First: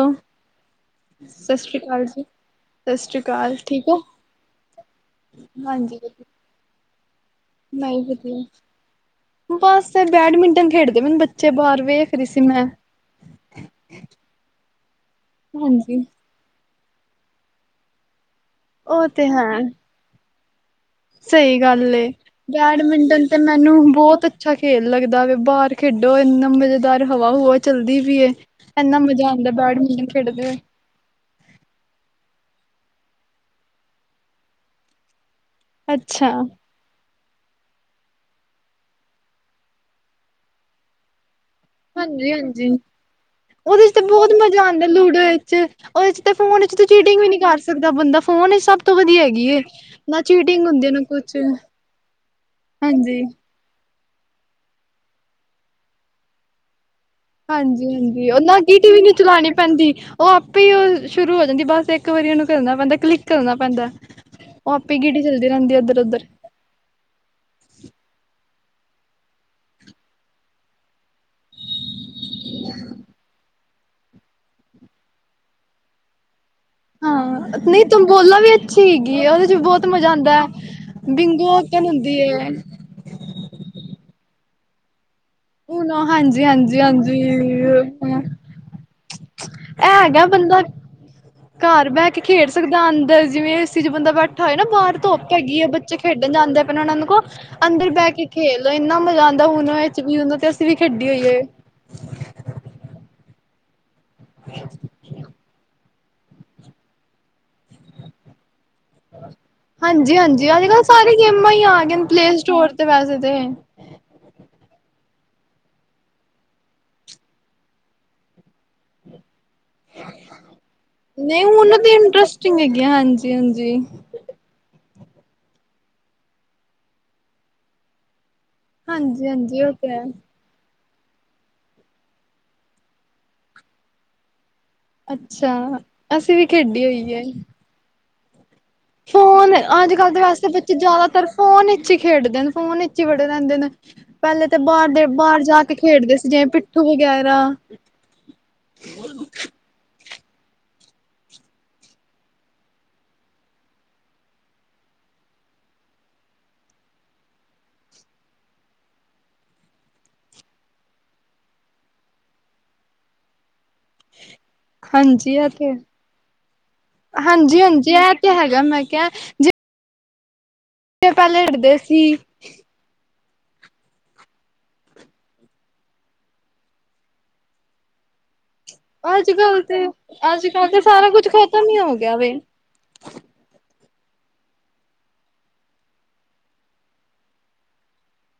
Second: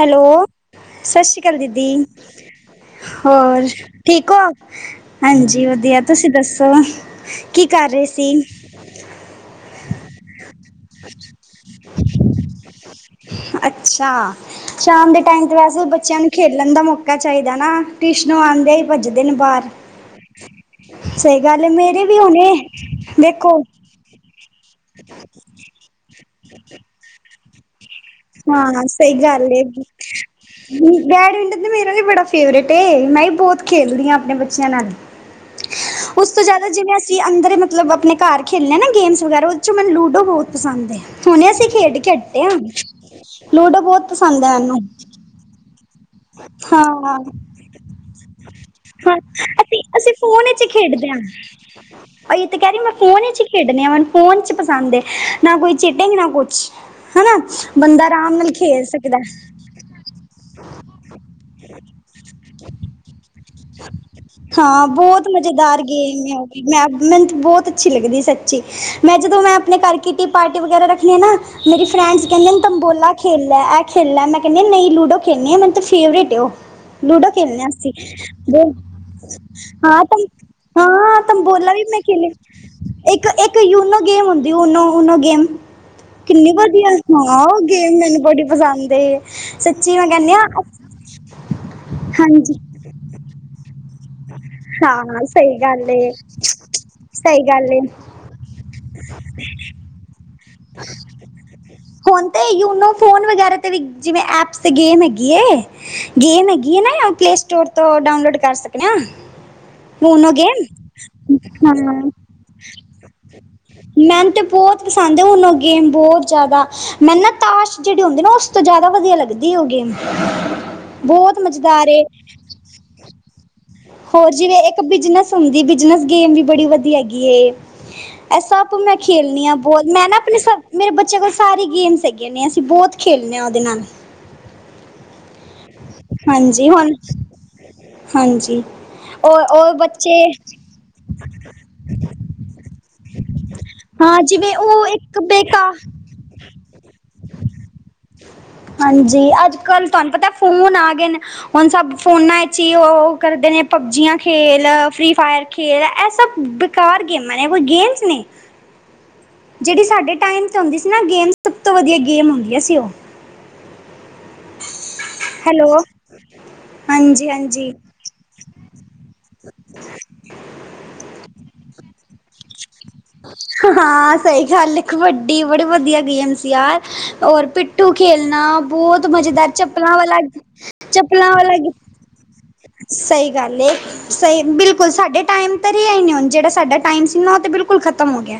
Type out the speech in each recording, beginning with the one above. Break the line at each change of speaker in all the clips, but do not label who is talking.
Hello ਸਸ਼੍ਰੀ
ਸਤਿ
ਕਾਲ
ਸ਼੍ਰੀ
ਦੀਦੀ।
ਅਕਾਲ ਜੀ ਸਤਿ ਸ਼੍ਰੀ ਅਕਾਲ
ਹੋਰ
ਹੋ
ਠੀਕ ਓ? ਹਾਂਜੀ ਵੱਧੀਆਂ ਤੁਸੀਂ ਦੱਸੋ? ਕੀ ਕਾਰ
ਨਹੀਂ
ਰਏ ਸੀ?
ਵਧੀਆ ਬਸ ਫੇਰ ਬੈਡਮਿੰਟਨ ਖੇਡਦੇ ਪਏ ਨੇ ਬੱਚੇ ਬਾਹਰ ਵੇਖ ਰਹੀ ਸੀ ਮੈ।
ਅੱਛਾ ਸ਼ਾਮ ਦੇ ਟਾਈਮ ਤੇ ਵੈਸੇ ਵੀ
ਹਾਂਜੀ
ਬੱਚੇਆਂ ਨੂੰ ਖੇਲਨ ਦਾ ਮੌਕਾ ਚਾਹੀਦਾ ਨਾ ਟਿਊਸ਼ਨੋ ਆਂਦੇ ਈ
ਉਹ
ਭੱਜਦੇ
ਤੇ
ਨੇ
ਹੈ
ਬਾਹਰ। ਸਹੀ ਗੱਲ ਏ ਮੇਰੇ ਵੀ ਹੁਨੇ ਦੇਖੋ
ਬੋਤ ਅੱਛਾ ਖੇਲ ਲੱਗਦਾ ਵੇ ਬਾਹਰ ਖੇਡੋ ਇੰਨਾ ਮਜ਼ੇਦਾਰ ਹਵਾ ਹੁਵਾ ਚੱਲਦੀ ਵੀ ਏ
ਹਾਂ
ਇੰਨਾ
ਸਹੀ
ਮਜ਼ਾ
ਗੱਲ
ਆਂਦਾ
ਏ
ਬੈਡਮਿੰਟਨ ਖੇਡਦੇ ਹੋਏ।
ਬੈਡਮਿੰਟਨ ਤੇ ਮੇਰਾ ਵੀ ਬੜਾ ਫੇਵਰੇਟ ਏ ਮੈਂ ਵੀ ਬੋਤ ਖੇਲਦੀ ਆ ਆਪਣੇ ਬੱਚਿਆਂ ਨਾਲ਼। ਉਸ
ਅੱਛਾ
ਤੋਂ ਜੈਦਾ ਜਿਵੇਂ ਅੱਜ ਚੀ ਅੰਦਰ ਮਤਲਬ ਅਪਨੇ ਘਰ ਖੇਲਨਾ ਨਾ ਗੇਮਸ ਵਗੈਰਾ ਉਹਦੇ ਚੋਂ ਮੈਨੂੰ ਲੂਡੋ ਬੋਤ ਪਸੰਦ ਏ ਹੁਨੇ ਅਸੀਂ ਖੇਡ ਕੇ
ਹਾਂਜੀ
ਹਟੇ ਆ।
ਹਾਂਜੀ
ਲੂਡੋ
ਉਹਦੇ ਚ ਤੇ
ਬਹੁਤ
ਬੋਤ
ਪਸੰਦ ਹੈ
ਮਜ਼ਾ
ਮੈਨੂੰ
ਆਂਦਾ ਲੂਡੋ ਇਚ। ਉਹਦੇ ਚ ਤੇ ਫੋਨ ਇਚ ਤੇ
ਹਾਂ।
ਚੀਟਿੰਗ ਵੀ ਨੀ ਕਰ ਸਕਦਾ ਬੰਦਾ ਫੋਨ ਈ ਸਭ ਤੋਂ
ਹਾਂ
ਵਧੀਆ ਹੈਗੀ ਏ।
ਅਸੀਂ ਅਸੀਂ
ਨਾ
ਫੋਨ ਇਚ
ਚੀਟਿੰਗ ਹੁੰਦੀ ਨਾ
ਖੇਡਦੇ ਹਾਂ
ਕੁਛ
ਅਹੀ ਤੇ ਕਹਿ ਰਹੀ ਮੈਂ
ਹਾਂਜੀ
ਫੋਨ ਇਚ ਖੇਡਨੇ ਆ ਮੈਨ ਫ਼ੋਨ ਚ ਪਸੰਦ ਏ ਨਾ ਕੋਈ ਚੇਟਿੰਗ ਨਾ ਕੁਛ ਹਨਾ
ਹਾਂਜੀ
ਬੰਦਾ
ਹਾਂਜੀ
ਆਰਾਮ
ਉਹ ਨਾਲ
ਖੇਲ
ਗੀਟੀ ਵੀ ਨੀਂ
ਸਕਦਾ।
ਚਲਾਣੀ ਪੈਂਦੀ ਉਹ ਆਪੇ ਈ ਉਹ ਓ ਸ਼ੁਰੂ ਹੋ ਜਾਂਦੀ ਬਸ ਇੱਕ ਵਾਰੀ ਉਹਨੂੰ ਕਰਨਾ ਪੈਂਦਾ ਕਲਿੱਕ ਕਰਨਾ ਪੈਂਦਾ। ਉਹ
ਹਾਂ
ਆਪੇ ਗੀਟੀ
ਬੋਤ
ਚੱਲਦੀ ਰਹਿੰਦੀ
ਮਜ਼ੇਦਾਰ
ਇੱਧਰ
ਗੇਮ
ਉੱਧਰ
ਏ ਓ ਮੈਂ ਮੈਨ ਤੇ ਬੋਤ ਅੱਛੀ ਲੱਗਦੀ ਸੱਚੀ ਮੈਂ ਜਦੋਂ ਮੈਂ ਅਪਨੇ ਘਰ ਕਿਟੀ ਪਾਰਟੀ ਵਗੈਰਾ ਰੱਖਨੀ ਅ ਨਾ। ਮੇਰੀ ਫਰੈਂਡਸ ਕਹਿੰਦੇ ਨੇ ਤਬੌਲਾ ਖੇਲ ਲੈ ਇਹ ਖੇਲ ਲੈ ਮੈਂ ਕਹਿੰਨੀ ਆ ਨਹੀਂ ਲੁਡੋ ਖੇਲਨੀ ਆ ਮੈਂਨ ਤੇ ਫੇਵਰੇਟ ਏ ਉਹ ਲੂਡੋ
ਹਾਂ
ਖੇਲਣੇ ਆ
ਨਹੀਂ
ਅਸੀਂ
ਤੰਬੋਲਾ ਵੀ ਅੱਛੀ ਹੈਗੀ ਉਹਦੇ ਚ ਬੋਤ
ਹਾਂ
ਮਜ਼ਾ
ਤ
ਆਂਦਾ ਬਿੰਗੂ ਕਹਿੰਦੇ ਹੁੰਦ ਵ [inaudible] [unintelligible]
ਇੱਕ-ਇੱਕ ਯੂਨੋ ਗੇਮ ਹੁੰਦੀ ੳਨੋ ਓਨੋ ਗੇਮ
ਉਹ ਹਾਂਜੀ
ਕਿੰਨੀ
ਹਾਂਜੀ
ਵਧੀਆ
ਹਾਂਜੀ
ਹਾਂ ਉਹ ਗੇਮ ਮੈਨ
ਇਹ
ਬੜੀ ਪਸੰਦ ਏ ਸੱਚੀ ਮੈਂ
ਹੈਗਾ
ਕਹਿੰਨੀ ਆ
ਬੰਦਾ ਘਰ ਬਹਿ ਕੇ ਖੇਡ ਸਕਦਾ ਅੰਦਰ ਜਿਵੇਂ ਏ ਸੀ 'ਚ ਬੰਦਾ ਬੈਠਾ ਹੋਏ ਬਾਹਰ
ਹਾਂ
ਧੁੱਪ
ਸਹੀ
ਹੈਗੀ
ਗੱਲ
ਬੱਚੇ
ਏ
ਖੇਡਣ ਜਾਂਦੇ ਪਏ ਨੇ ਉਹਨਾਂ ਨੂੰ ਕੋ
ਸਹੀ ਗੱਲ ਏ
ਅੰਦਰ ਬਹਿ ਕੇ ਖੇਲ ਲਓ ਇੰਨਾ ਮਜ਼ਾ ਆਂਦਾ ਹੁਨ ਇਸ ਉਮਰ ਵਿੱਚ ਅਸੀਂ ਵੀ ਖੇਡੀ ਹੋਈਏ।
ਹੁਨ ਤੇ ਯੂਨੋ ਫੋਨ ਵਗੈਰਾ 'ਤੇ ਵੀ ਜਿਵੇਂ ਐਪਸ 'ਤੇ ਗੇਮ ਹੈਗੀ ਏ। ਗੇਮ ਹੈਗੀ ਏਨਾ ੳਹ ਪਲੇ ਸਟੋਰ ਤੋਂ ਡਾਊਨਲੋਡ ਕਰ ਸਕਦੇ। ਹਨਾ ਮੋਨੋ
ਹਾਂਜੀ-ਹਾਂਜੀ
ਗੇਮ
ਅੱਜ-ਕੱਲ੍ਹ ਸਾਰੀ ਗੇਮਾਂ ਹੀ ਆ ਗਏ ਨੇ
ਹ
ਪਲੇ ਸਟੋਰ ਤੇ ਵੈਸੇ ਤੇ
[unintelligible] [unintelligible] ਮੈਨ ਤੇ ਬੋਤ ਪਸੰਦ ਏ ੳਨੋ ਗੇਮ ਬੋਤ ਜੈਦਾ ਮੈਨ ਨਾ ਤਾਸ਼ ਜਿਹੜੀ ਹੁੰਦੀ ਨਾ ਉਸ ਤੋਂ ਜੈਦਾ ਵਧੀਆ ਲੱਗਦੀ। ਖੇਡੀ ਉਹ ਗੇਮ ਬੋਤ ਮਜਦਾਰ ਏ
ਚੰਗੀ ਹੈਗੀ ਆਂ ਹਾਂਜੀ- ਹਾਂਜੀ।
ਹੋਰ ਜਿਵੇ ਏਕ ਬਿਜ਼ਨਸ ਹੁੰਦੀ ਬਿਜ਼ਨਸ ਗੇਮ ਵੀ ਬੜੀ ਵਧੀ ਹੈਗੀ ਐ ਇਹ ਸਭ ਤੂੰ ਮੈਂ ਖੇਲਨੀ ਆ
ਹਾਂਜੀ-ਹਾਂਜੀ ਉਹ
ਬੋਤ
ਤੇ ਹੈ
ਮੈਂ ਨਾ ਅਪਨੇ ਸਭ ਮੇਰੇ ਬੱਚੇਆਂ ਕੋਲ ਸਾਰੀ ਗੇਮਸ ਹੈਗੀਆ ਨੇ ਅਸੀਂ ਬੋਤ ਖੇਲਨੇ ਆ ਉਹਦੇ ਨਾਲ
ਅੱਛਾ ਅਸੀਂ ਵੀ
ਹਾਂਜੀ
ਖੇਡੀ
ਹੁਣ
ਹੋਈ ਹੈ।
ਹਾਂਜੀ ਉਹ ਉਹ ਬੱਚੇ
ਜੈਦਾਤਰ ਫੋਨ ਇਚ ਈ ਖੇਡਦੇ ਨੇ ਫੋਨ ਇਚ ਈ ਵੜੇ ਰਹਿੰਦੇ ਨੇ
ਹਾਂ
ਪਹਿਲੇ
ਜਿਵੇਂ
ਤੇ
ਉਹ
ਬਾਹਰ ਦੇ
ਇੱਕ
ਬਾਹਰ ਜਾ ਕੇ
ਬੇਕਾਰ
ਖੇਡਦੇ ਸੀ ਜਿਵੇਂ ਪਿੱਠੂ ਵਗੈਰਾ
ਹਾਂਜੀ ਅੱਜ ਕੱਲ ਤੁਹਾਂਨੂੰ ਪਤਾ ਫੋਨ ਆ ਗਏ ਨੇ ਹੁਨ ਸਭ ਫੋਨਾਂ ਇਚ ਹੀ ਉਹ ਕਰਦੇ ਨੇ ਪਬਜੀਆਂ ਖੇਲ ਫ੍ਰੀ ਫਾਇਰ ਖੇਡ ਇਹ ਸਭ ਬੇਕਾਰ ਗੇਮਾਂ ਨੇ ਕੋਈ ਗੇਮਸ ਨੇ ਜਿਹੜੀ ਸਾਡੇ ਟਾਈਮ ਤੇ ਹੁੰਦੀ ਸੀ ਨਾ ਗੇਮ ਸਭ ਤੋਂ ਵਧੀਆ ਗੇਮ ਹੁੰਦੀਆ ਸੀ ਉਹ
ਹਾਂਜੀ, ਇਹ ਤੇ
ਹੈਲੋ
ਹੈ।
ਹਾਂਜੀ ਹਾਂਜੀ
ਹਾਂਜੀ-ਹਾਂਜੀ, ਇਹ ਤੇ ਹੈਗਾ। ਮੈਂ ਕੇਆ ਜੇ ਇਹ ਪਹਿਲੇ [unintelligible] ਸੀ।
[inaudible] ਹਾਂ ਸਹੀ ਗੱਲ ਏ, ਕਬੱਡੀ ਬੜੀ ਵਧੀਆ ਗੇਮ ਸੀ ਯਾਰ। ਹੋਰ ਪ ਪਿੱਠੂ ਖੇਲਣਾ ਬਹੁਤ
ਅੱਜ
ਮਜ਼ੇਦਾਰ,
ਕੱਲ ਤੇ
ਚੱਪਲਾਂ
ਅੱਜ ਕੱਲ ਤੇ ਸਾਰਾ ਕੁੱਝ
ਵਾਲਾ-ਚੱਪਲਾਂ ਵਾਲਾ
ਖਤਮ
ਗੇ
[unintelligible]
ਸਹੀ ਗੱਲ ਏ। ਸਹੀ ਬਿਲਕੁਲ ਸਾਡੇ ਟਾਈਮ ਤਾਂ ਰਿਹਾ ਈ ਨਹੀਂ ਹੁਣ। ਜਿਹੜਾ ਸਾਡਾ ਟਾਈਮ ਸੀ ਨਾ, ਉਹ ਤਾਂ ਬਿਲਕੁਲ ਖਤਮ ਹੋ ਗਿਆ।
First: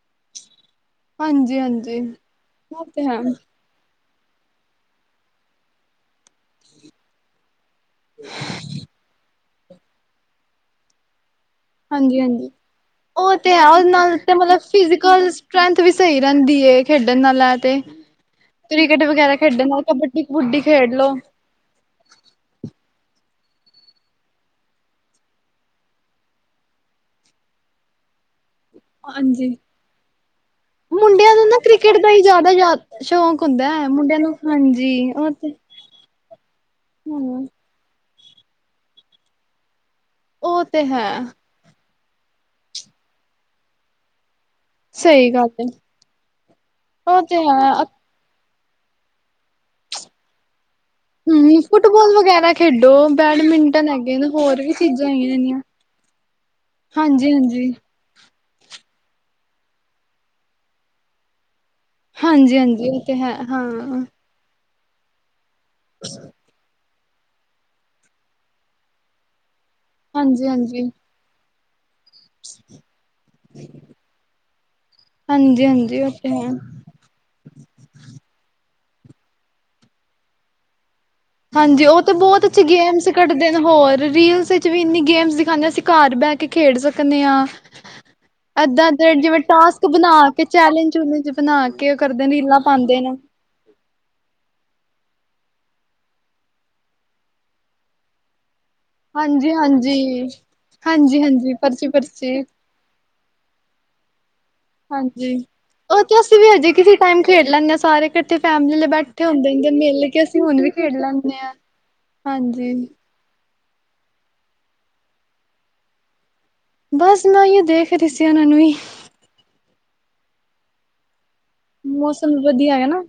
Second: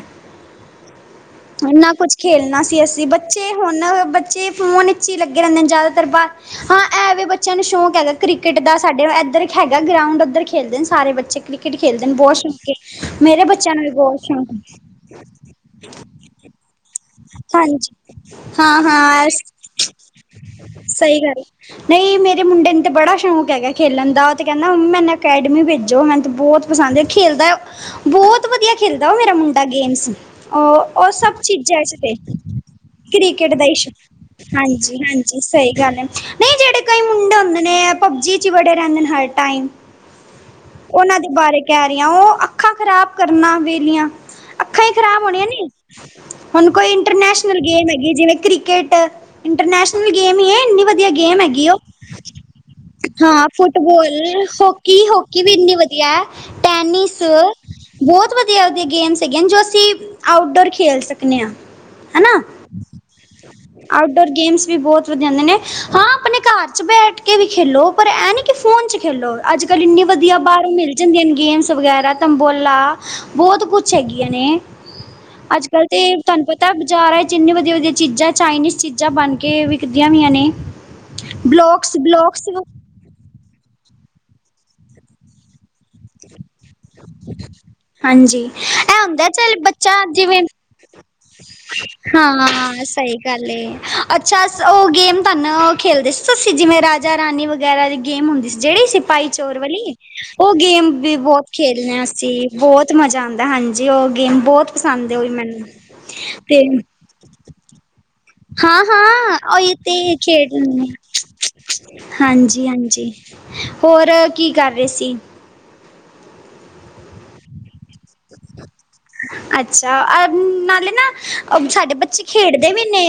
ਹਾਂਜੀ
ਏਨਾ
ਹਾਂਜੀ।
ਕੁਛ ਖੇਲਣਾ ਸੀ
ਉਹ ਤੇ
ਅਸੀਂ,
ਹੈ
ਬੱਚੇ ਹੁਣ ਬੱਚੇ ਫੋਨ ਵਿੱਚ ਈ ਲੱਗੇ ਰਹਿੰਦੇ ਨੇ ਜ਼ਿਆਦਾਤਰ ਬਾਹਰ, ਹਾਂ ਇਹਵੇ ਬੱਚੇ ਬੱਚਿਆਂ ਨੂੰ ਸੌ਼ਕ ਹੈਗਾ ਕ੍ਰਿਕਟ ਦਾ, ਸਾਡੇ ਇੱਧਰ ਹੈਗਾ ਗਰਾਊਂਡ, ਉੱਧਰ ਖੇਡਦੇ ਨੇ ਸਾਰੇ ਬੱਚੇ ਕ੍ਰਿਕਟ ਖੇਡਦੇ ਨੇ
ਹਾਂਜੀ
ਬਹੁਤ
ਹਾਂਜੀ।
ਸ਼ੌਕੀ,
ਉਹ
ਮੇਰੇ
ਤੇ ਹੈ
ਬੱਚਿਆਂ ਨੂੰ ਵੀ
ਉਹਦੇ ਨਾਲ
ਬਹੁਤ
ਤੇ
ਸ਼ੌਕ
ਮਤਲਬ [unintelligible] ਸਟਰੈਂਥ ਵੀ ਸਹੀ ਰਹਿੰਦੀ ਏ। ਖੇਡਣ ਨਾਲ ਐ ਤੇ
ਹਾਂਜੀ ਹਾਂ
ਕ੍ਰਿਕਟ
ਹਾਂ
ਵਗੈਰਾ ਖੇਡਣ ਨਾਲੋ ਤਾਂ ਕਬੱਡੀ-ਕਬੁੱਡੀ ਖੇਡ ਲੋੋ।
[unintelligible] ਨਈ ਮੇਰੇ ਮੁੰਡੇ ਨੂੰ ਤਾਂ ਬੜਾ ਸ਼ੌਂਕ ਹੈਗਾ ਖੇਲਣ ਦਾ, ਉਹ ਤਾਂ ਕਹਿੰਦਾ ਮੰਮੀ ਮੈਨੂੰ ਅਕੈਡਮੀ ਭੇਜੋ। ਮੈਨੂੰ ਤਾਂ ਬਹੁਤ ਪਸੰਦ ਐ। ਖੇਲਦਾ ਓ ਬਹੁਤ ਵਧੀਆ ਖੇਲਦਾ ਉਹ ਮੇਰਾ
ਹਾਂਜੀ।
ਮੁੰਡਾ ਗੇਮਸ, ਉਹ-ਉਹ ਸਭ ਚੀਜ਼ਾਂ ਚ ਤੇ
ਬਾਈ ਜ਼ਿਆਦਾ ਸ਼ੌਕ
ਕ੍ਰਿਕਟ ਦਾ
ਹੁੰਦਾ ਹੈ
ਇਸ਼ੂ
ਮੁੰਡਿਆਂ ਨੂੰ, ਹਾਂਜੀ। ਉਹ ਤੇ ਹੂੰ।
ਹੁਣ ਪਬਜੀ ਚ ਈ ਵੜੇ ਰਹਿੰਦੇ ਨੇ ਹਰ ਟਾਈਮ।
ਉਹ ਤੇ ਹੈ
ਉਹਨਾਂ ਦੇ ਬਾਰੇ ਕੈ ਰੀਆਂ, ਉਹ ਅੱਖਾਂ ਖਰਾਬ ਕਰਨਾ ਵਿਹਲੀਆਂ, ਅੱਖਾਂ ਹੀ ਖ਼ਰਾਬ
ਸਹੀ
ਹੋਣੀਆਂ
ਗੱਲ ਹੈ
ਨੀ। ਹੁਣ ਕੋਈ
ਉਹ ਤੇ
ਇੰਟਰਨੈਸ਼ਨਲ
ਹੈ
ਗੇਮ ਹੈਗੀ ਜਿਵੇਂ ਕ੍ਰਿਕਟ ਇੰਟਰਨੈਸ਼ਨਲ ਗੇਮ ਈ ਐ, ਇੰਨੀ ਵੱ ਵਧੀਆ ਗੇਮ
ਹਮ
ਹੈਗੀ ਐਂ
ਫੁੱਟਬਾਲ ਵਗੈਰਾ ਖੇਡੋ
ਹਾਂ,
ਬੈਡਮਿੰਟਨ ਹੈਗੇ ਨੇ
ਫੁੱਟਬਾਲ,
ਹੋਰ ਵੀ
ਹੋਕੀ।
ਚੀਜ਼ਾਂ ਹੈਗੀਆਂ
ਹੋਕੀ ਵੀ
ਇਹਨੀਆਂ
ਇੰਨੀ ਵਧੀਆ ਵੱ ਯਹ ਟੈਨੀਸ
ਹਾਂਜੀ ਹਾਂਜੀ
ਬਹੁਤ ਵਧੀਆ ਗੇਮਸ ਹੈਗੀਆਂ ਨੇ ਜੋ ਅਸੀਂ ਆਊਟਡੋਰ ਖੇਲ ਸਕਦੇ ਆ।
ਹਾਂਜੀ-ਹਾਂਜੀ। ਉਹ ਤੇ ਹੈ, ਹਾਂ।
ਆਊਟਡੋਰ ਗੇਮਸ ਵੀ ਬਹੁਤ ਵਧੀਆ ਹੁੰਦੀਆ ਨੇ, ਹਾਂ ਆਪਣੇ ਘਰ ਚ ਬੈਠ ਕੇ ਕੇ ਵੀ ਖੇਲੋ ਪਰ ਐ ਨੀ ਕਿ ਫੋਨ ਚ ਖੇਲੋ, ਅੱਜ -ਕਲ ਇੰਨੀ ਵਧੀਆ
ਹਾਂਜੀ
ਬਾਹਰੋਂ
ਹਾਂਜੀ
ਮਿਲ ਜਾਂਦੀਆਂ ਨੇ ਗੇਮਸ ਵਗੈਰਾ। ਤਿਮਬੋਲਾ ਬਹੁਤ ਕੁੱਛ ਹੈਗੀਆਂ ਨੇ।
ਹਾਂਜੀ
ਅੱਜ-ਕਲ
ਹਾਂਜੀ ਉਹ
ਤੇ ਤੁਹਾਨੂੰ
ਹੈ
ਪਤਾ ਬਜ਼ਾਰਾਂ ਚੇ ਇੰਨੇ ਵਧੀਆ-ਵਧੀਆ ਚੀਜ਼ਾਂ, ਚਾਈਨੀਸ ਚੀਜ਼ਾਂ ਬਣ ਕੇ ਵਿਕਦੀਆਂ ਵੀਆਂ ਨੇ।
ਹਾਂਜੀ।
ਬਲੋਕਸ
ਉਹ ਤਾਂ ਬਹੁਤ
ਬਲੋਕਸ
ਅੱਛੀ ਗੇਮਸ ਕੱਢਦੇ ਨੇ, ਹੋਰ ਰੀਲਸ ਵਿਚ ਵੀ ਇੰਨੀ ਗੇਮਸ ਸਿੱਖਾਦੇ, ਅਸੀਂ ਘਰ ਬਹਿ ਖੇਡ ਸਕਦੇ ਆ,
ਹਾਂਜੀ
ਏਦਾਂ
ਇਹ ਹੁੰਦਾ
ਜਿਵੇਂ
ਚੱਲ
ਟਾਸਕ
ਬੱਚਾ
ਬਣਾ
ਜਿਵੇਂ
ਕੇ ਚੈਲੰਜ -ਚੁਲੈਜ ਬਣਾ ਕੇ ਓ ਕਰਦੇ ਨੇ, ਰੀਲਾਂ
ਹਾਂ
ਪਾਂਦੇ
ਸਹੀ
ਨੇ।
ਅੱਛਾ। ਉਹ ਗੇਮ ਤੁਹਾਨੂੰ ਖੇਲਦੇ ਸੀ ਤੁਸੀਂ ਜਿਵੇਂ ਰਾਜਾ-ਰਾਣੀ ਵਗੈਰਾ ਦੀ ਗੇਮ ਹੁੰਦੀ ਸੀ ਜਿਹੜੀ
ਹਾਂਜੀ
ਸਿਪਾਹੀ-ਚੋਰ ਵਾਲੀ,
ਹਾਂਜੀ
ਉਹ ਗੇਮ ਵੀ
ਹਾਂਜੀ
ਬਹੁਤ
ਹਾਂਜੀ ਪਰਚੀ
ਖੇਲੇ ਆ
ਪਰਚੀ
ਅਸੀਂ ਬਹੁਤ ਮਜ਼ਾ ਆਂਦਾ, ਹਾਂਜੀ। ਉਹ ਗੇਮ ਬਹੁਤ ਪਸੰਦ ਹੋਈ
ਹਾਂਜੀ,
ਮੈਨੂੰ
ਉਹ ਤੇ ਅਸੀਂ ਵੀ ਹਜੇ ਕਿਸੇ ਟਾਈਮ ਖੇਡ ਲੈਂਨੇ ਆ ਸਾਰੇ। ਕਿਤੇ ਫੈਮਲੀ
ਹਾਂ
ਨਾਲ ਬੈਠੇ
ਹਾਂ
ਹੁੰਦੇ ਨੇ,
ਉਹੀ
ਮਿਲ ਕੇ ਅਸੀਂ ਹੁਣ ਵੀ ਖੇਡ ਲੈਂਨੇ ਆ।
ਹਾਂਜੀ-ਹਾਂਜੀ। ਹੋਰ ਕੀ ਕਰ ਰਹੇ ਸੀ?
ਬਸ ਮੈਂ ਯੁਹ ਦੇਖ ਰਹੀ ਸੀ ਉਹਨਾਂ ਨੂੰ ਈ
ਅੱਛਾ। [unintelligible] ਨਾਲੇ ਨਾ ਸਾਡੇ ਬੱਚੇ
ਮੌਸਮ
ਖੇਡਦੇ
ਵਧੀਆ
ਵੀ
ਹੈਗਾ
ਨੇ
ਨਾ।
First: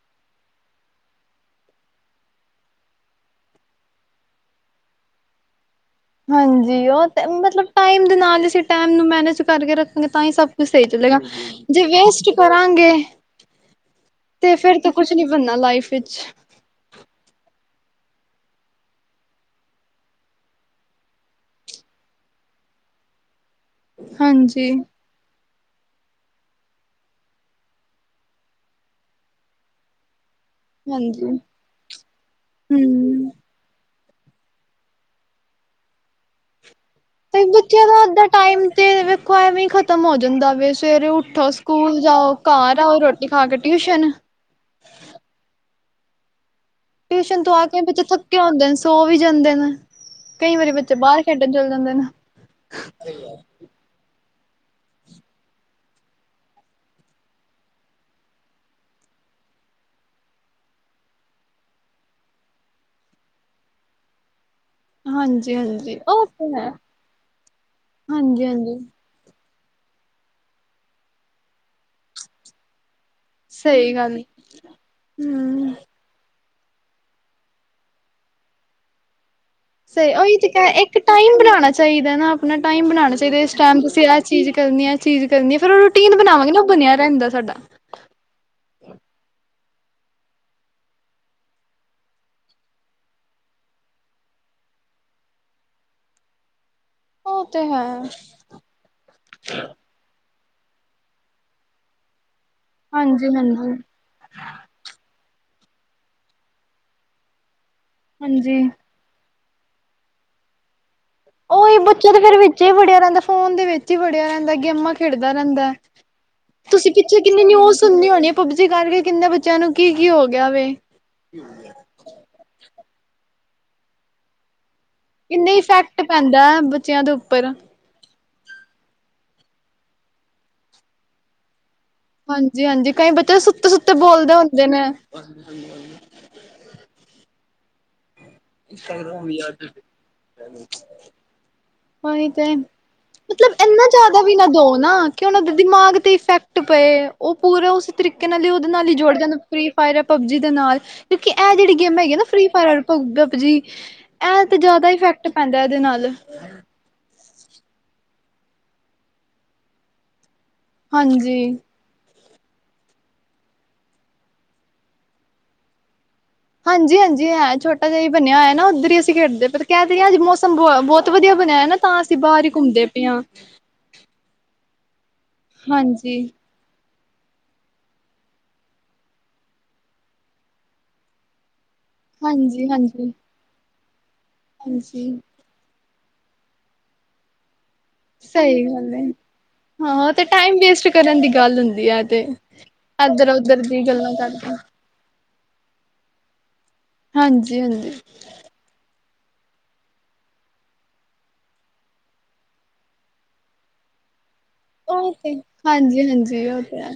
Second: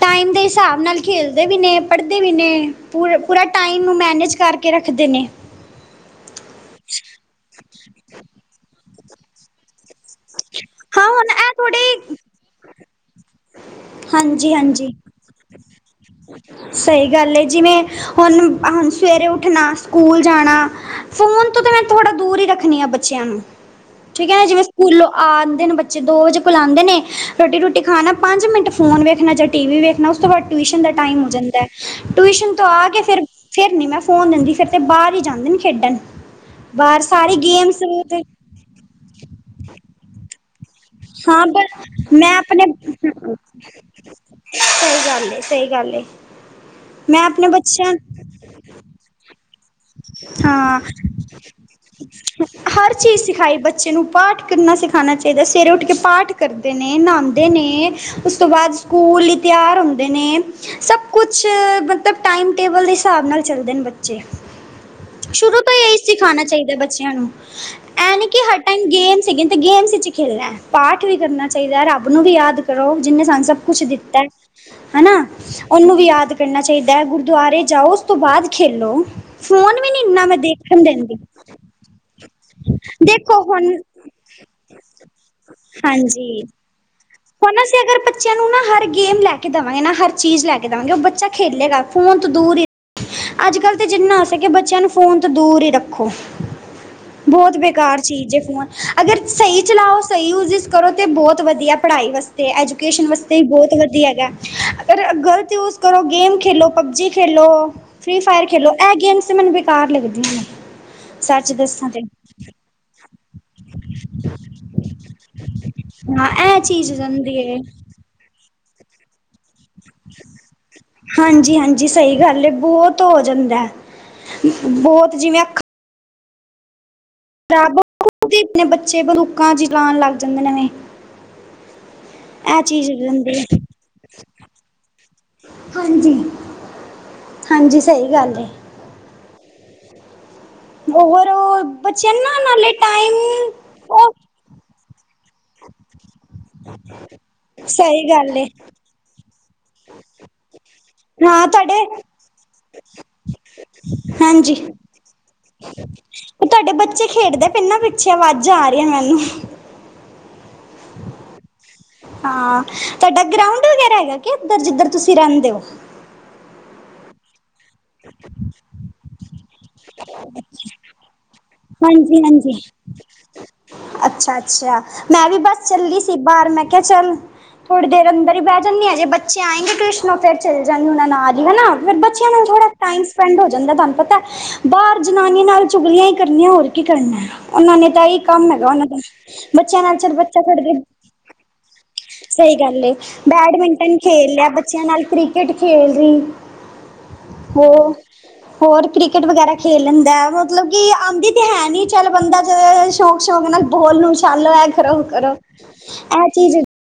ਟਾਈਮ ਦੇ ਹਿਸਾਬ ਨਾਲ ਖੇਲਦੇ ਵੀ ਨੇ, ਪੜ੍ਹਦੇ ਵੀ ਨੇ, ਪੂ-ਪੂਰਾ ਟਾਈਮ ਨੂੰ ਮੈਨੇਜ ਕਰਕੇ ਰੱਖਦੇ ਨੇ।
ਹਾਂਜੀ। ਉਹ ਤੇ ਮਤਲਬ ਟਾਈਮ ਦੇ ਨਾਲ ਈ ਅਸੀਂ ਟਾਈਮ ਨੂੰ ਮੈਨੇਜ ਕਰਕੇ ਰੱਖਾਂਗੇ ਤਾਂ ਹੀ ਸਭ ਸਹੀ
ਹਾਂ
ਚੱਲੇਗਾ,
ਹੁਣ ਇਹ
ਜੇ
ਥੋੜ੍ਹੀ
ਵੇਸਟ ਕਰਾਂਗੇ
ਹਾਂਜੀ
ਤੇ ਫਿਰ ਤੇ
ਹਾਂਜੀ
ਕੁਛ ਨੀ ਬਣਨਾ ਲਾਈਫ ਵਿਚ
ਸਹੀ ਗੱਲ ਏ ਜਿਵੇਂ, ਹੁਣ ਹੁਣ ਸਵੇਰੇ ਉੱਠਣਾ ਸਕੂਲ ਜਾਣਾ। ਫੋਨ ਤੋਂ ਤੇ ਮੈਂ ਥੋੜਾ ਦੂਰ ਹੀ ਰੱਖਣੀ ਆ ਬੱਚਿਆਂ ਨੂੰ ਠੀਕ ਹੈ ਨਾ ਜਿਵੇਂ
ਹਾਂਜੀ।
ਸਕੂਲੋਂ ਆ ਜਾਂਦੇ ਨੇ ਬੱਚੇ ਦੋ ਵਜੇ ਬੁਲਾਂਦੇ ਨੇ ਰੋਟੀ ਰੂਟੀ ਖਾਣਾ ਪੰਜ ਮਿੰਟ ਫੋਨ ਵੇਖਣਾ ਜਾਂ ਟੀ ਵੀ ਵੇਖਣਾ ਉਸ ਤੋਂ ਬਾਅਦ ਟਿਊਸ਼ਨ ਦਾ ਟਾਈਮ ਹੋ
ਹਾਂਜੀ।
ਜਾਂਦਾ ਹੈ ਟਿਊਸ਼ਨ ਤੋਂ ਆ ਕੇ ਫਿਰ
ਹੂੰ।
ਫਿਰ ਨਹੀਂ ਮੈਂ ਫੋਨ ਦਿੰਦੀ ਫਿਰ ਤਾਂ ਬਾਹਰ ਹੀ ਜਾਂਦੇ ਨੇ ਖੇਡਣ ਬਾਹਰ ਸਾਰੀ ਗੇਮਸ
ਬੱਚਿਆਂ ਦਾ
ਤੇ
ਅੱਧਾ ਟਾਈਮ ਤੇ ਵੇਖੋ ਐਵੇਂ ਖ਼ਤਮ ਹੋ ਜਾਂਦਾ ਵ ਸਵੇਰੇ
ਹਾਂ
ਉੱਠੋ
ਪਰ
ਸਕੂਲ ਜਾਓ
ਮੈਂ
ਘਰ ਆਓ ਰੋਟੀ ਖਾ ਕੇ ਟਿਊਸ਼ਨ
ਕੋਈ ਗੱਲ ਨਹੀਂ ਸਹੀ ਗੱਲ ਏ ਮੈਂ ਆਪਣੇ ਬੱਚਿਆਂ ਨੂੰ
ਤੇ ਹੁੰਦੇ ਨੇ ਸੌ ਵੀ ਜਾਂਦੇ ਨ
ਹਾਂ
ਨੇ।
ਹਰ ਚੀਜ਼ ਸਿਖਾਈ ਬੱਚੇ ਬੱਚੇ ਨੂੰ ਪਾਠ ਕਰਨਾ ਸਿਖਾਣਾ ਚਾਹੀਦਾ ਸਵੇਰੇ ਉੱਠ ਕੇ ਪਾਠ ਕਰਦੇ ਨੇ ਨਹਾਂਦੇ ਨੇ ਉਸ ਤੋਂ ਬਾਅਦ ਸਕੂਲ ਲਈ ਤਿਆਰ ਹੁੰਦੇ ਨੇ ਸਭ ਕੁਛ ਮਤਲਬ ਟਾਈਮ ਟੇਬਲ ਦੇ ਹਿਸਾਬ ਨਾਲ ਚੱਲਦੇ ਨੇ ਬੱਚੇ ਸ਼ੁਰੂ ਤੋਂ ਇਹੀ
ਹਾਂਜੀ-ਹਾਂਜੀ ਉਹ
ਸਿਖਾਉਣਾ
ਤੇ ਹੈ।
ਚਾਹੀਦਾ ਬੱਚਿਆਂ ਨੂੰ ਇਹ ਨੀ ਕਿ ਹਰ
ਹਾਂਜੀ-ਹਾਂਜੀ।
ਟਾਈਮ ਗੇਮ ਤੇ ਗੇਮਸ ਵਿੱਚ ਖੇਲਣਾ ਪਾਠ ਵੀ ਕਰਨਾ ਚਾਹੀਦਾ ਹੈ ਰੱਬ ਨੂੰ ਵੀ ਯਾਦ ਕਰੋ ਜਿਹਨੇ ਸਾਨੂੰ ਸਭ ਕੁਛ
ਸਹੀ ਗੱਲ
ਦਿੱਤਾ
ਏ।
ਹਨਾ
ਹੂੰ।
ਉਹਨੂੰ ਵੀ ਯਾਦ ਕਰਨਾ ਚਾਹੀਦਾ ਹੈ ਗੁਰਦੁਆਰੇ ਜਾਓ ਉਸ ਤੋਂ ਬਾਅਦ ਖੇਲੋ ਫੋਨ ਵੀ ਨੀ
ਸਹੀ
ਇੰਨਾ
ਉਹੀ
ਮੈਂ
ਤੇ
ਦੇਖਣ
ਇੱਕ
ਦਿੰਦੀ
ਟਾਈਮ ਬਣਾਉਣਾ ਚਾਹੀਦਾ ਨਾ ਆਪਣਾ ਟਾਈਮ ਬਣਾਉਣਾ ਚਾਹੀਦਾ
ਦੇਖੋ
ਇਸ
ਹੁਣ
ਟਾਈਮ ਤੁਸੀਂ ਚੀਜ਼ ਕਰਨੀ ਆ ਚੀਜ਼ ਕਰਨੀ ਆ ਫਿਰ ਉਹ ਰੂਟੀਨ
ਹਾਂਜੀ।
ਬਣਾਵਾਂਗੇ ਨਾ ਉਹ ਬਣਿਆ ਰਹਿੰਦਾ ਸਾਡਾ।
ਅਗਰ ਬੱਚਿਆਂ ਨੂੰ ਨਾ ਹਰ ਗੇਮ ਲੈ ਕੇ ਦੇਵਾਂਗੇ ਨਾ ਹਰ ਚੀਜ਼ ਲੈ ਕੇ ਦੇਵਾਂਗੇ ਉਹ ਬੱਚਾ ਖੇਲੇਗਾ ਫੋਨ ਤੋਂ ਦੂਰ ਹੀ ਅੱਜ -ਕੱਲ੍ਹ ਤਾਂ ਜਿੰਨਾ ਹੋ ਸਕੇ ਕਿ ਬੱਚਿਆਂ ਨੂੰ ਫੋਨ ਤੋਂ ਦੂਰ ਹੀ ਰੱਖੋ।
ਉਹ
ਬਹੁਤ
ਤੇ
ਬੇਕਾਰ
ਹੈ।
ਚੀਜ਼ ਏ ਫੋਨ ਅਗਰ ਸਹੀ ਚਲਾਓ ਸਹੀ ਯੂਜ਼ਸ ਕਰੋ ਤੇ ਬਹੁਤ ਵਧੀਆ ਪੜ੍ਹਾਈ ਵਾਸਤੇ ਐਜੂਕੇਸ਼ਨ
ਹਾਂਜੀ
ਵਾਸਤੇ ਵੀ
ਹਾਂਜੀ
ਬਹੁਤ ਵਧੀਆ ਹੈਗਾ। ਅਗਰ ਗ਼ਲਤ ਯੂਸ ਕਰੋ ਗੇਮ ਖੇਲੋ, ਪਬਜੀ ਖੇਲੋ ਫਰੀ ਫਾਇਰ
ਹਾਂਜੀ
ਖੇਲੋ। ਐ ਗੇਮਸ ਤੇ ਮੈਨੂੰ ਬੇਕਾਰ ਲੱਗਦੀਆਂ ਨੇ। ਸੱਚ
ਉਹੀ
ਦੱਸਾਂ ਤੇ [inaudible]
ਬੱਚਾ ਫੇਰ ਵਿੱਚ ਹੀ ਵੜਿਆ ਰਹਿੰਦਾ ਫੋਨ ਦੇ ਵਿੱਚ ਹੀ ਵੜਿਆ ਰਹਿੰਦਾ ਗੇਮਾਂ ਖੇਡਦਾ ਰਹਿੰਦਾ
ਹਾਂ ਐਂ
ਤੁਸੀਂ ਪਿੱਛੇ ਕਿੰਨੀ ਨਿਊਜ਼ ਸੁਣੀ ਹੋਣੀ ਏ ਪਬਜੀ ਕਰਕੇ ਕਿੰਨੇ ਬੱਚਿਆਂ ਨੂੰ ਕੀ-ਕੀ ਹੋ ਗਿਆ ਵੇ।
ਹਾਂਜੀ, ਹਾਂਜੀ ਸਹੀ ਗੱਲ ਏ ਬੋਤ ਹੋ ਜਾਂਦੇ ਏ ਬਹੁਤ ਜਿਵੇਂ
ਇੰਨੇ ਹੀ ਇਫੈਕਟ ਪੈਂਦਾ ਬੱਚਿਆਂ ਦੇ ਉੱਪ
ਤਾਂ [unintelligible] ਬੱਚੇ ਬੰਦੂਕਾਂ ਚਲਾਨ ਲੱਗ ਜਾਂਦੇ ਨੇ।
ਹਾਂਜੀ, ਹਾਂਜੀ ਕਈ ਬੱਚੇ ਸੁੱਤੇ-ਸੁੱਤੇ ਬੋਲਦੇ ਹੁੰਦੇ ਨੇ।
ਹਾਂਜੀ ਹਾਂਜੀ, ਸਈ ਗੱਲ ਏ।
ਇੰਸਟਾਗ੍ਰਾਮ ਦੀ ਆਦਤ
ਹੋਰ ਉਹ
[inaudible]
ਬੱਚਿਆਂ ਨੂੰ
ਉਹੀ
ਨਾ
ਤੇ
ਨਾਲੇ ਟਾਈਮ
ਮਤਲਬ ਇਨਾ
ਉਹ
ਜ਼ਿਆਦਾ ਵੀ ਨਾ ਦੋ ਨਾ ਕਿ ਉਹਨਾਂ ਦੇ ਦਿਮਾਗ ਤੇ ਇਫੈਕਟ ਪਏ ਉਹ ਪੂਰਾ ਉਸ
ਸਹੀ
ਤਰੀਕੇ
ਗੱਲ
ਨਾਲ
ਹੈ
ਈ ਓ ਨਾਲ ਹੀ ਜੋੜ ਜਏ ਨਾ ਫਰ੍ਹੀ ਫਾਇਰ ਪਬਜੀ ਦੇ ਨਾਲ ਕਿਉਂਕਿ
ਹਾਂ
ਇਹ
ਤੁਹਾਡੇ
ਜੇੜੀ ਗੇਮਾ ਹੈਗੀਆ ਨਾ ਫ੍ਰਰੀ ਫਾਇਰ ਪਬਜੀ ਐਂ
ਹਾਂਜੀ
ਤੇ ਜਿਆਦਾ ਇਫੈਕਟ ਪੈਂਦਾ ਏਦੇ ਨਾਲ।
ਤੁਹਾਡੇ ਬੱਚੇ ਖੇਡਦੇ ਨੇ ਨਾ ਪਿੱਛੇ ਅਵਾਜਾ ਆ ਰਹੀ ਆ ਮੈਨੂੰ।
ਹਾਂਜੀ।
ਹਾਂ, ਤੁਹਾਡਾ ਗਰਾਉਂਡ ਵਗੈਰਾ ਹੈਗਾ ਕਿ ਇਧਰ ਜਿੱਧਰ ਤੁਸੀਂ ਰੈਂਦੇ ਓ?
ਹਾਂਜੀ, ਹਾਂਜੀ ਹੈਂ ਛੋਟਾ ਜਿਹਾ ਈ ਬਣਿਆ ਹੋਇਆ ਏ ਨਾ ਉੱਧਰ ਹੀ ਅਸੀਂ ਖੇਡਦੇ ਪਰ ਕਹਿ ਤੇ ਰਏ ਹਾਂ ਅਜ ਮੌਸਮ ਬ ਬਹੁਤ ਵਧੀਆ ਬਣਿਆ ਹੋਇਆ ਏ ਨਾ ਤਾਂ ਅਸੀਂ ਬਾਰ ਈ ਘੁੰਮਦੇ ਪਏ ਆਂ।
ਅੱਛਿਆ, ਅੱਛਿਆ ਮੈਂ ਵੀ ਬਸ ਚੱਲੀ ਸੀ।
ਹਾਂਜੀ
ਬਾਹਰ ਮੈਂ ਕਿਆ ਚੱਲ ਥੋੜ੍ਹੀ ਦੇਰ ਅੰਦਰ ਈ ਬਹਿ ਜਾਂਨੇ ਆਂ, ਜੇ ਬੱਚੇ ਆਏਂਗੇ ਟਿਊਸ਼ਨੋ, ਫੇਰ ਚਲੇ‌ ਜਾਂਗੇ ਓਨਾ ਨਾਲ ਈ ਹੈਨਾ। ਫੇਰ ਬੱਚਿਆਂ ਨੂੰ ਥੋੜਾ
ਹਾਂਜੀ
ਟਾਈਮ
ਹਾਂਜੀ
ਸਪੈਂਡ ਹੋ ਜਾਂਦਾ। ਤੁਹਾਨੂੰ ਪਤਾ ਬਾਹਰ
ਹਾਂਜੀ
ਜਨਾਨੀ ਨਾਲ ਚੁਗਲੀਆਂ ਈ ਕਰਨੀਆਂ, ਹੋਰ ਕੀ ਕਰਨਾ ਉਹਨਾਂ ਨੇ ਤਾਂ ਇਹ ਕੰਮ
ਸਹੀ
ਹੈਗਾ ਉਹਨਾਂ
ਗੱਲ
ਨੂੰ
ਹੈ
ਬੱਚਿਆਂ ਨਾਲ ਚੱਲ
ਹਾਂ ਤੇ
ਬੱਚਾ
ਟਾਈਮ
ਪੜਦੇ
ਵੇਸਟ ਕਰਨ ਦੀ ਗੱਲ ਹੁੰਦੀ ਏ।
ਸਹੀ ਗੱਲ ਏ, ਬੈਡਮਿੰਟਨ ਖੇਲ ਲਿਆ,
ਕਰਦੇ
ਬੱਚਿਆਂ ਨਾਲ ਕ੍ਰਿਕੇਟ ਖੇਲ ਰਹੀ
ਹਾਂਜੀ,
ਹੋ
ਹਾਂਜੀ।
ਹੋਰ ਕ੍ਰਿਕੇਟ ਵਗੈਰਾ ਖੇਲ ਲੈਂਦਾ। ਮਤਲਬ ਕਿ ਆਂਦੀ ਤੇ ਹੈ ਨੀ ਚੱਲ ਬੰਦਾ ਜੇ ਸ਼ੌਕ-ਸ਼ੌਕ ਨਾਲ ਬੋਲ ਨੂੰ ਉਛਾਲੋ, ਐਂ ਕਰੋ, ਐਂ
ਉਹ
ਕਰੋ,
ਤੇ ਹਾਂਜੀ
ਔ
ਹਾਂਜੀ
ਚੀਜ਼
ਉਹ ਤੇ ਹੈ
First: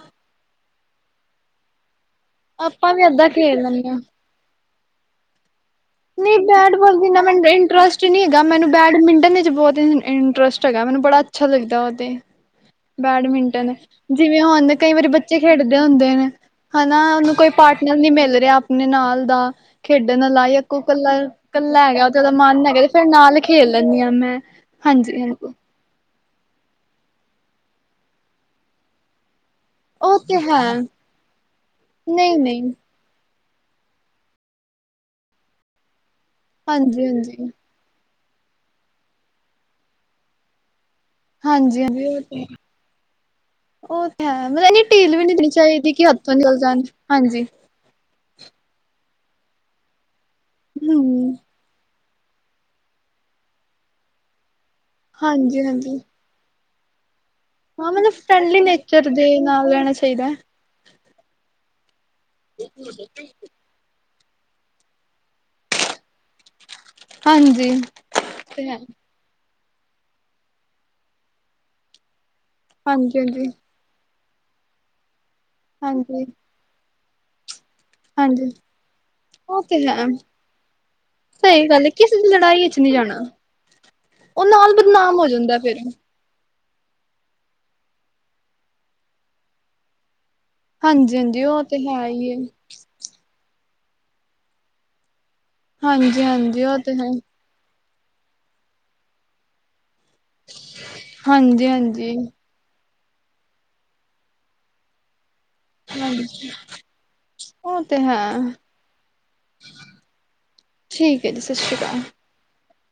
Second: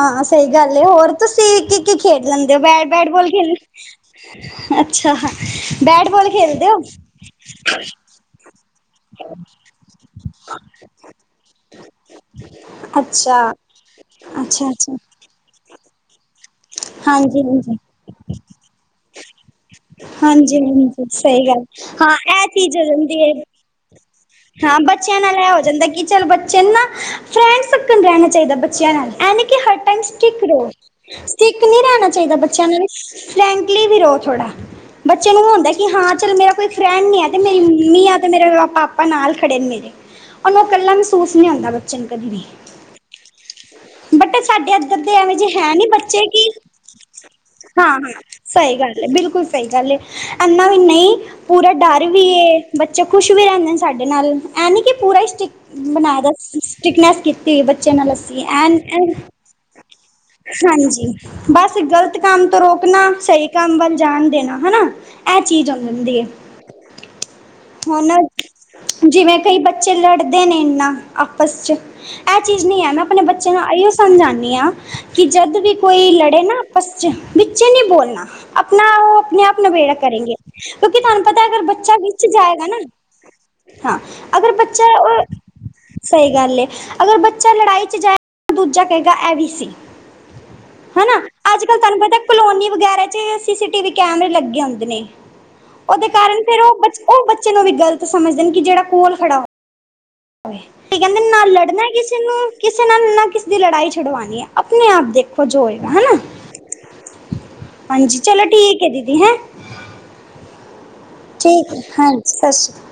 ਹਾਂ, ਸਹੀ ਗੱਲ ਏ। ਹੋਰ ਤੁਸੀਂ ਕੀ-ਕੀ ਖੇਡ ਲੈਂਦੇ ਓ? ਬੈਟ,
ਆਪਾਂ
ਬੈਟਬਾਲ ਖੇਡ [inaudible]
ਨਈਂ ਬੈਟਬਾਲ ਇੰਨਾ ਮੈਨੂੰ ਇੰਟਰਸਟ ਨੀ ਹੈਗਾ, ਮੈਨੂੰ ਬੈਡਮਿੰਟਨ ਵਿੱਚ ਬਹੁਤ ਇੰਟਰਸਟ ਹੈਗਾ, ਮੈਨੂੰ ਬੜਾ ਅੱਛਾ ਲੱਗਦਾ ਉਹ ਤੇ,
ਅੱਛਾ
ਬੈਡਮਿੰਟਨ। ਜਿਵੇਂ
ਅੱਛਾ
ਹੁਣ ਕਈ
ਅੱਛਾ
ਵਾਰੀ, ਬੱਚੇ ਖੇਡਦੇ ਹੁੰਦੇ ਨੇ। ਹੈਨਾਂ, ਉਨੂੰ
ਹਾਂਜੀ
ਕੋਈ
ਹਾਂਜੀ
ਪਾਰਟਨਰ ਨੀ ਮਿਲ ਰਿਹਾ ਆਪਣੇ ਨਾਲ ਦਾ, ਖੇਡਣ
ਹਾਂਜੀ
ਲਾਯਕ
ਹਾਂਜੀ
ਕੱਲਾ,
ਸਹੀ ਗੱਲ
ਕੱਲਾ ਹੈਗਾ, ਉਹ
ਹਾਂ
ਤੇ ਉਦਾ
ਇਹ
ਮਨ
ਚੀਜ਼
ਹੈਗਾ।
ਹੋ
ਤੇ ਫੇਰ
ਜਾਂਦੀ ਹੈ
ਨਾਲ ਖੇਲ ਲੈਂਨੀ ਆ ਮੈਂ।
ਹਾਂ, ਬੱਚਿਆਂ
ਹਾਂਜੀ
ਨਾਲ ਏ
ਹਾਂਜੀ
ਹੋ ਜਾਂਦਾ ਕਿ ਚਲੋ, ਬੱਚੇ ਨੂੰ ਨਾ ਫਰੈਂਡ ਸਰਕਲ ਰੈਣਾ ਚਾਹੀਦਾ, ਬੱਚਿਆਂ ਨਾਲ ਏਂ ਨਹੀਂ ਕਿ ਟਾਈਮ
ਓ ਤੇ
ਸਟਿਕ
ਹੈ।
ਰਹੋ ਸਟਿਕ ਨੀ ਰੈਣਾ ਚਾਹੀਦਾ,
ਨਹੀਂ ਨਹੀਂ
ਬੱਚਿਆਂ ਨੂੰ ਫਰੈਂਕਲੀ ਵੀ ਰਹੋ ਥੋੜਾ, ਬੱਚੇ ਨੂੰ ਹੁੰਦਾ ਕਿ ਹਾਂ ਚੱਲ ਮੇਰਾ ਕੋਈ
ਹਾਂਜੀ
ਫਰੈਂਡ ਨੀ ਏ। ਤੇ
ਹਾਂਜੀ
ਮੇਰੀ ਮੰਮੀ ਆ ਤੇ ਮੇਰੇ ਪਾਪਾ ਨਾਲ ਖੜੇ ਨੇ ਮੇਰੇ, ਉਨੂੰ ਕੱਲਾ ਮਹਿਸੂਸ ਨੀ ਹੁੰਦਾ।
ਹਾਂਜੀ
ਬੱਚੇ
ਹਾਂਜੀ
ਨੂੰ
ਉਹ
ਕਦੇ ਵੀ।
ਤੇ ਉਹ ਤੇ
ਬਟ
ਹੈ, ਮਤਲਬ
ਸਾਡੇ
ਇੰਨੀ
ਇੱਧਰ ਦੇ
ਢੀਲ ਵੀ ਨੀ
ਐਵੇਂ ਜੇ
ਦੇਣੀ
ਹੈ
ਚਾਈਦੀ। ਕਿ ਹੱਥੋਂ ਨਿਕਲ ਜਾਣ ਹਾਂਜੀ।
ਹਾਂ, ਹਾਂ ਸਹੀ ਗੱਲ ਏ, ਬਿਲਕੁਲ ਸਹੀ ਗੱਲ ਏ, ਇਨਾ ਵੀ ਨਈ
ਹਮ
ਪੂਰਾ ਡਰ ਵੀ ਏ, ਬੱਚੇ ਖੁਸ਼ ਵੀ ਰਹਿੰਦੇ ਨੇ ਸਾਡੇ ਨਾਲ, ਐਂ ਨੀ ਕਿ ਪੂਰਾ ਹੀ ਸਟਿਕ
ਹਾਂਜੀ ਹਾਂਜੀ
ਬਣਾ ਦੋ, ਸਟਿਕਨੈਸ ਕੀਤੀ ਹੋਈ ਐ।
ਹਾਂ
ਬੱਚਿਆ ਨਾਲ
ਮਤਲਬ
ਅਸੀ।
ਫਰੈਂਡਲੀ ਨੇਚਰ ਦੇ ਨਾਲ ਲੈਣਾ ਚਾਹੀਦਾ।
ਹਾਂਜੀ, ਬੱਸ ਗ਼ਲਤ ਕੰਮ ਤੋਂ ਰੋਕਣਾ, ਸਹੀ ਕੰਮ ਵੱਲ ਜਾਣ ਦੇਣਾ ਹੈਨਾ, ਇਹ ਚੀਜ਼ ਆ ਜਾਂਦੀ ਐ।
ਹਾਂਜੀ
ਹੁਣ
ਤੇ ਹੈ
[unintelligible] ਜਿਵੇਂ ਕਈ ਬੱਚੇ ਲੜਦੇ ਨੇ ਇੰਨਾ ਆਪਸ 'ਚ, ਇਹ ਚੀਜ਼ ਨਹੀਂ ਔਨਾ
ਹਾਂਜੀ ਹਾਂਜੀ
ਅਇਓ ਸਮਝਾਣੀ ਆ, ਕਿ ਜਦ ਵੀ ਕੋਈ
ਹਾਂਜੀ
ਲੜੇ ਨਾ ਆਪਸ ਚ ਵਿੱਚ ਨਹੀ ਬੋਲ ਨਾ
ਹਾਂਜੀ
ਆਪਣਾ ਉਹ ਆਪਣੇ ਆਪ
ਤੇ
ਨਬੇੜਾ
ਹੈ
ਕਰੇਗੇ, ਕਿਉਂਕਿ ਤੁਹਾਨੂੰ ਪਤਾ ਅਗਰ ਬੱਚਾ ਵਿੱਚ ਜਾਏਗਾ ਨਾ
ਵਿਚ ਨੀ ਜਾਣਾ
ਹਾਂ,
ਉਹ
ਅਗਰ
ਨਾਲ
ਬੱਚਾ
ਬਦਨਾਮ
ਉਹ
ਹੋ ਜਾਂਦਾ ਫਿਰ
ਸਹੀ ਗੱਲ ਐ, ਅਗਰ ਬੱਚਾ ਲੜਾਈ 'ਚ ਜਾਏਗਾ, ਤਾਂ ਦੂਜਾ ਕਹੇਗਾ। ਐ ਵੀ ਸੀ। ਹੈਨਾ,
ਹਾਂਜੀ ਹਾਂਜੀ ਉਹ
ਅੱਜ
ਤੇ
ਕੱਲ੍ਹ ਤੁਹਾਨੂੰ
ਹੈ
ਪਤਾ
ਹੀ ਹੈ
ਕਲੋਨੀ ਵਗੈਰਾ ਚ ਸੀ-ਸੀ-ਟੀ-ਵੀ ਕੈਮਰੇ ਲੱਗੇ ਹੁੰਦੇ ਨੇ ਉਹਦੇ
ਹਾਂਜੀ
ਕਾਰਨ ਫਿਰ
ਹਾਂਜੀ
ਉਹ,
ਤੇ ਹੈ
ਉਹ ਬੱਚੇ ਨੂੰ ਵੀ ਗ਼ਲਤ ਸਮਝਦੇ‌ ਨੇ, ਕਿ ਜਿਹੜਾ ਕੋਲ ਖੜਾ ਕੀ ਕਹਿੰਦੇ ਨਾਲ
ਹਾਂਜੀ
ਲੜਨਾ
ਹਾਂਜੀ
ਕਿਸੇ ਨੂੰ ਕਿਸੇ ਨਾਲ ਨਾ ਕਿਸੇ ਦੀ ਲੜਾਈ ਛੁਡਵਾਣੀ ਐ, ਆਪਣੇ ਆਪ ਦੇਖੋ ਤ ਜੋ ਹੋਏਗਾ ਹੈਨਾ।
ਹਾਂਜੀ ਉਹ ਤੇ
ਹਾਂਜੀ,
ਹੈ
ਚਲੋ ਠੀਕ ਐ ਦੀਦੀ ਹੈਂ।
[inaudible] ਜੀ ਸਤਿ
ਠੀਕ
ਸ਼੍ਰੀ
ਹੈ,
ਅਕਾਲ
ਹਾਂਜੀ ਸਤਿ ਸ਼੍ਰੀ ਅਕਾ